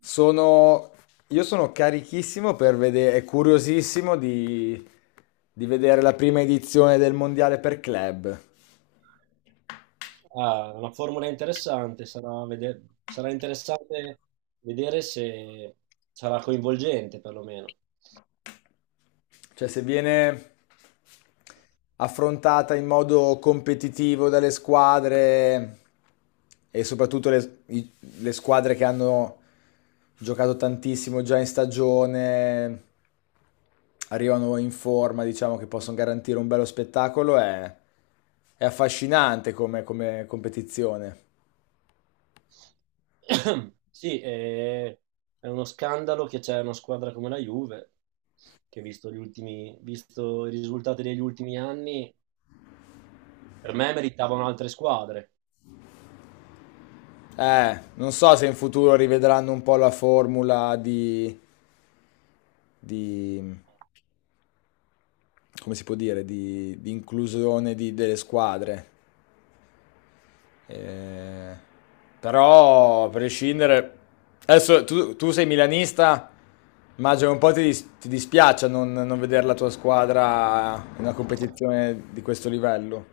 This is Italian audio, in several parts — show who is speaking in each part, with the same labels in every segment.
Speaker 1: Sono, io sono carichissimo per vedere, e curiosissimo di vedere la prima edizione del Mondiale per club.
Speaker 2: Ah, una formula interessante, sarà, sarà interessante vedere se sarà coinvolgente perlomeno.
Speaker 1: Cioè, se viene affrontata in modo competitivo dalle squadre e soprattutto le squadre che hanno giocato tantissimo già in stagione, arrivano in forma, diciamo che possono garantire un bello spettacolo, è affascinante come competizione.
Speaker 2: Sì, è uno scandalo che c'è una squadra come la Juve, che visto i risultati degli ultimi anni, per me meritavano altre squadre.
Speaker 1: Non so se in futuro rivedranno un po' la formula di come si può dire, di inclusione delle squadre. Eh, Però, a prescindere. Adesso tu sei milanista, immagino un po' ti dispiace non vedere la tua squadra in una competizione di questo livello.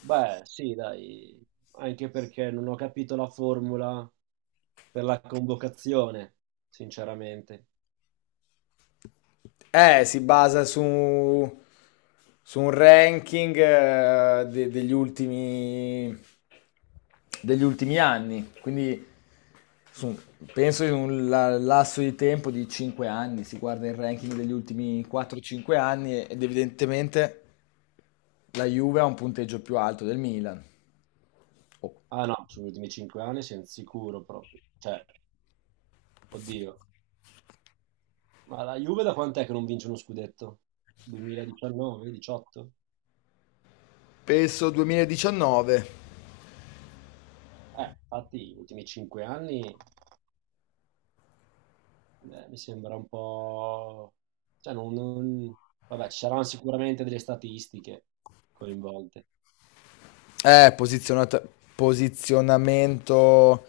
Speaker 2: Beh, sì, dai, anche perché non ho capito la formula per la convocazione, sinceramente.
Speaker 1: Si basa su un ranking degli ultimi anni, quindi su- penso in un lasso di tempo di 5 anni, si guarda il ranking degli ultimi 4-5 anni ed evidentemente la Juve ha un punteggio più alto del Milan. Oh.
Speaker 2: Ah no, sugli ultimi cinque anni siamo sicuro proprio. Cioè, oddio. Ma la Juve da quant'è che non vince uno scudetto? 2019, 18?
Speaker 1: Penso 2019.
Speaker 2: Infatti, gli ultimi cinque anni mi sembra un po'... Cioè, vabbè, ci saranno sicuramente delle statistiche coinvolte.
Speaker 1: Eh, posizionata- Posizionamento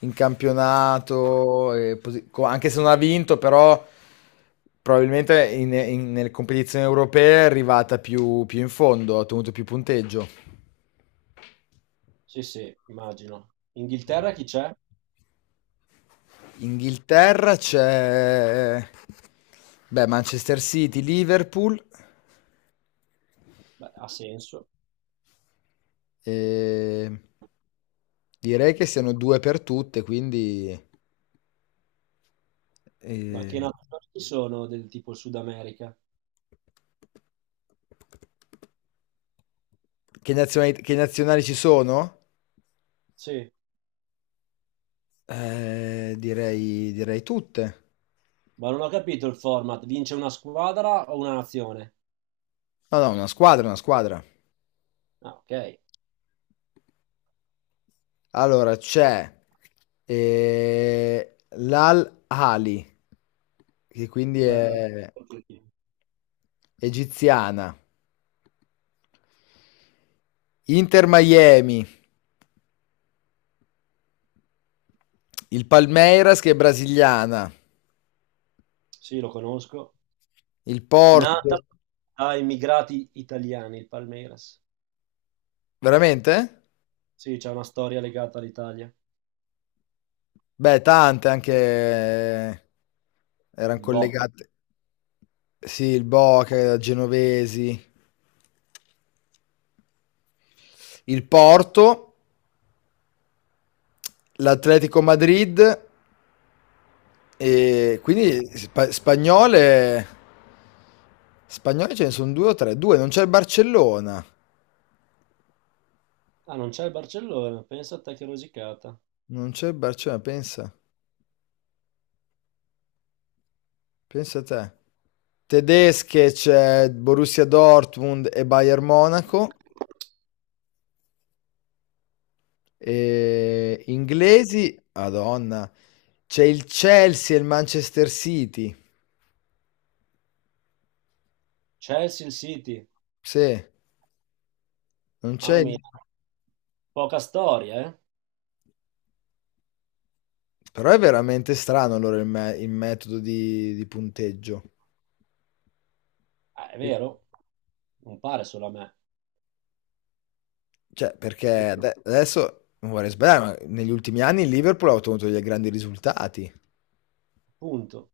Speaker 1: in campionato, e anche se non ha vinto, però probabilmente nelle competizioni europee è arrivata più in fondo, ha ottenuto più punteggio.
Speaker 2: Sì, sì, immagino. Inghilterra chi c'è?
Speaker 1: Inghilterra c'è, beh, Manchester City, Liverpool,
Speaker 2: Beh, ha senso.
Speaker 1: e direi che siano due per tutte, quindi...
Speaker 2: Ma
Speaker 1: eh,
Speaker 2: che nazioni ci sono del tipo Sud America?
Speaker 1: che nazionali ci sono?
Speaker 2: Sì,
Speaker 1: Direi tutte.
Speaker 2: ma non ho capito il format. Vince una squadra o una nazione?
Speaker 1: No, no, una squadra, una squadra.
Speaker 2: Ah, ok.
Speaker 1: Allora, c'è l'Al Ali, che quindi
Speaker 2: Bella
Speaker 1: è
Speaker 2: Argentina.
Speaker 1: egiziana. Inter Miami, il Palmeiras che è brasiliana,
Speaker 2: Sì, lo conosco.
Speaker 1: il
Speaker 2: Nata
Speaker 1: Porto.
Speaker 2: da immigrati italiani, il Palmeiras.
Speaker 1: Veramente?
Speaker 2: Sì, c'è una storia legata all'Italia.
Speaker 1: Beh, tante anche erano
Speaker 2: Il Boca.
Speaker 1: collegate. Sì, il Boca, genovesi, il Porto, l'Atletico Madrid, e quindi spagnole ce ne sono due o tre, due, non c'è il Barcellona,
Speaker 2: Ah, non c'è il Barcellona. Pensa a te che rosicata.
Speaker 1: non c'è il Barcellona, pensa te. Tedesche c'è Borussia Dortmund e Bayern Monaco, e inglesi, Madonna, c'è il Chelsea e il Manchester City,
Speaker 2: Chelsea, il City.
Speaker 1: sì, non c'è
Speaker 2: Mamma mia,
Speaker 1: il-
Speaker 2: poca storia, eh?
Speaker 1: Però è veramente strano allora il metodo di punteggio.
Speaker 2: Ah, è vero, non pare solo a me.
Speaker 1: Cioè,
Speaker 2: E-
Speaker 1: perché adesso non vorrei sbagliare, ma negli ultimi anni il Liverpool ha ottenuto dei grandi risultati.
Speaker 2: Appunto.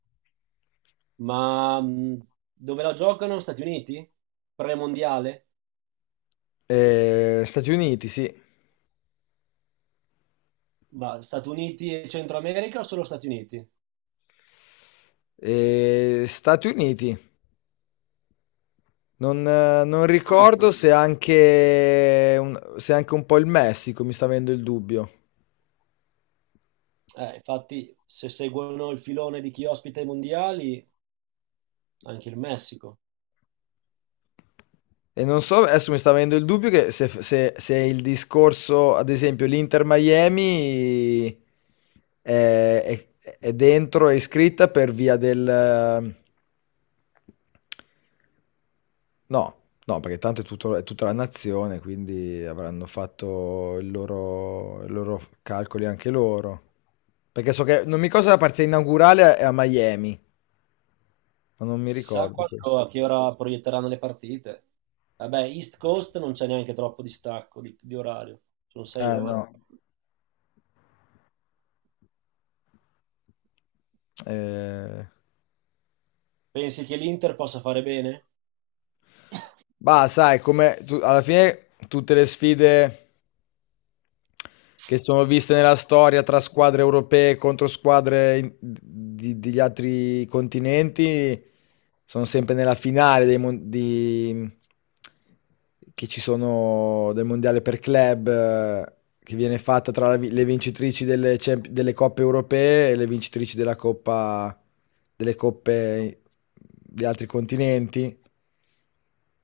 Speaker 2: Ma dove la giocano? Stati Uniti? Premondiale?
Speaker 1: Stati Uniti, sì.
Speaker 2: Ma Stati Uniti e Centro America o solo Stati Uniti?
Speaker 1: Stati Uniti. Non, non
Speaker 2: Secondo
Speaker 1: ricordo
Speaker 2: punito.
Speaker 1: se anche un po' il Messico mi sta avendo il dubbio.
Speaker 2: Infatti, se seguono il filone di chi ospita i mondiali, anche il Messico.
Speaker 1: E non so, adesso mi sta avendo il dubbio che se il discorso, ad esempio, l'Inter Miami è, è dentro, è iscritta per via del. No, no, perché tanto è tutta la nazione, quindi avranno fatto i loro calcoli anche loro. Perché so che non mi ricordo se la partita inaugurale è a Miami, ma non mi
Speaker 2: Chissà
Speaker 1: ricordo questo.
Speaker 2: quando, a che ora proietteranno le partite. Vabbè, East Coast non c'è neanche troppo distacco di, orario, sono sei
Speaker 1: Eh
Speaker 2: ore.
Speaker 1: no. Eh,
Speaker 2: Pensi che l'Inter possa fare bene?
Speaker 1: Bah, sai, alla fine tutte le sfide che sono viste nella storia tra squadre europee contro squadre degli altri continenti, sono sempre nella finale che ci sono del mondiale per club, che viene fatta tra le vincitrici delle coppe europee e le vincitrici della coppa, delle coppe di altri continenti.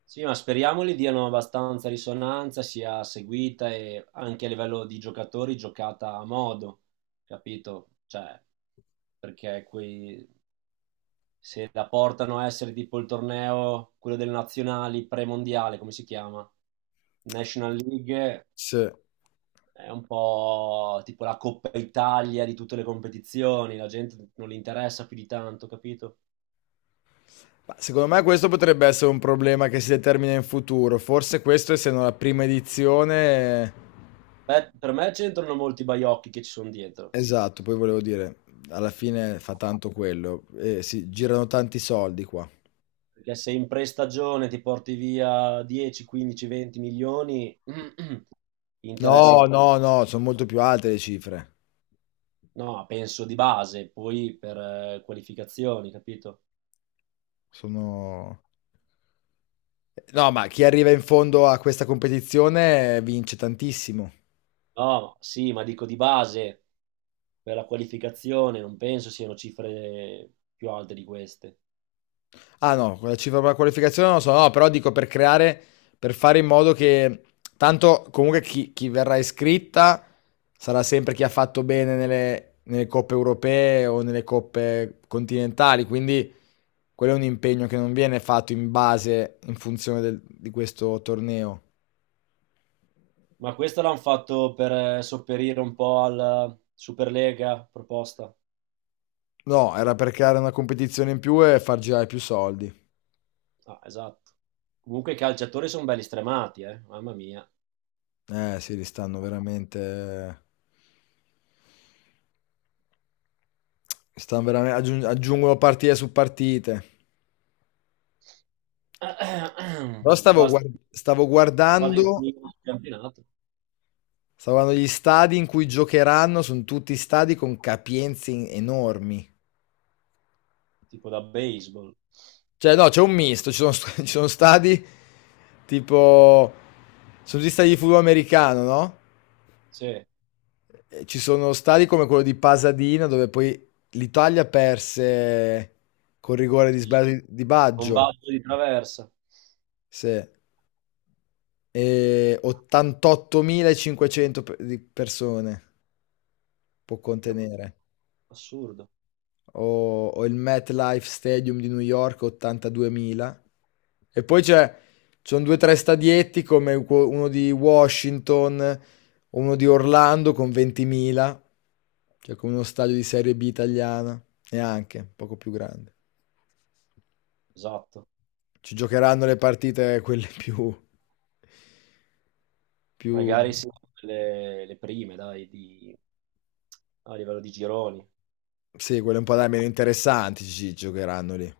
Speaker 2: Sì, ma speriamo gli diano abbastanza risonanza, sia seguita e anche a livello di giocatori giocata a modo, capito? Cioè, perché quei se la portano a essere tipo il torneo, quello delle nazionali premondiale, come si chiama? National League
Speaker 1: Sì.
Speaker 2: è un po' tipo la Coppa Italia di tutte le competizioni, la gente non li interessa più di tanto, capito?
Speaker 1: Ma secondo me questo potrebbe essere un problema che si determina in futuro. Forse questo, essendo la prima edizione,
Speaker 2: Beh, per me c'entrano molti baiocchi che ci sono dietro,
Speaker 1: esatto, poi volevo dire, alla fine fa tanto quello. Si girano tanti soldi qua.
Speaker 2: perché se in prestagione ti porti via 10, 15, 20 milioni, interessa un
Speaker 1: No, esatto.
Speaker 2: po'.
Speaker 1: No, no, sono molto più alte le cifre.
Speaker 2: No, penso di base, poi per qualificazioni, capito?
Speaker 1: Sono. No, ma chi arriva in fondo a questa competizione vince tantissimo.
Speaker 2: No, sì, ma dico di base, per la qualificazione, non penso siano cifre più alte di queste.
Speaker 1: Ah no, quella cifra per la qualificazione non lo so, no, però dico per creare, per fare in modo che tanto comunque chi verrà iscritta sarà sempre chi ha fatto bene nelle coppe europee o nelle coppe continentali, quindi quello è un impegno che non viene fatto in base, in funzione di questo torneo.
Speaker 2: Ma questo l'hanno fatto per sopperire un po' alla Superlega proposta.
Speaker 1: No, era per creare una competizione in più e far girare più soldi.
Speaker 2: Ah, esatto. Comunque i calciatori sono belli stremati, eh? Mamma mia.
Speaker 1: Eh sì, li stanno veramente. Stanno veramente aggiungono partite su partite. Però stavo, guar- stavo
Speaker 2: Vado in
Speaker 1: guardando,
Speaker 2: finire il campionato,
Speaker 1: stavo guardando gli stadi in cui giocheranno, sono tutti stadi con capienze enormi.
Speaker 2: tipo da baseball.
Speaker 1: Cioè, no, c'è un misto, ci sono, ci sono stadi tipo, sono tutti stadi di football americano, no?
Speaker 2: Sì,
Speaker 1: E ci sono stadi come quello di Pasadena, dove poi l'Italia perse col rigore di
Speaker 2: sì.
Speaker 1: sbaglio di Baggio,
Speaker 2: Combatto di traversa.
Speaker 1: sì. E 88.500 di persone può
Speaker 2: Dio,
Speaker 1: contenere.
Speaker 2: assurdo.
Speaker 1: O il MetLife Stadium di New York 82.000. E poi c'è, ci sono due o tre stadietti come uno di Washington, uno di Orlando con 20.000, cioè come uno stadio di Serie B italiana, neanche, poco più grande.
Speaker 2: Esatto.
Speaker 1: Ci giocheranno le partite quelle più,
Speaker 2: Magari sì, le prime, dai, a livello di gironi.
Speaker 1: sì, quelle un po' da meno interessanti, ci giocheranno lì.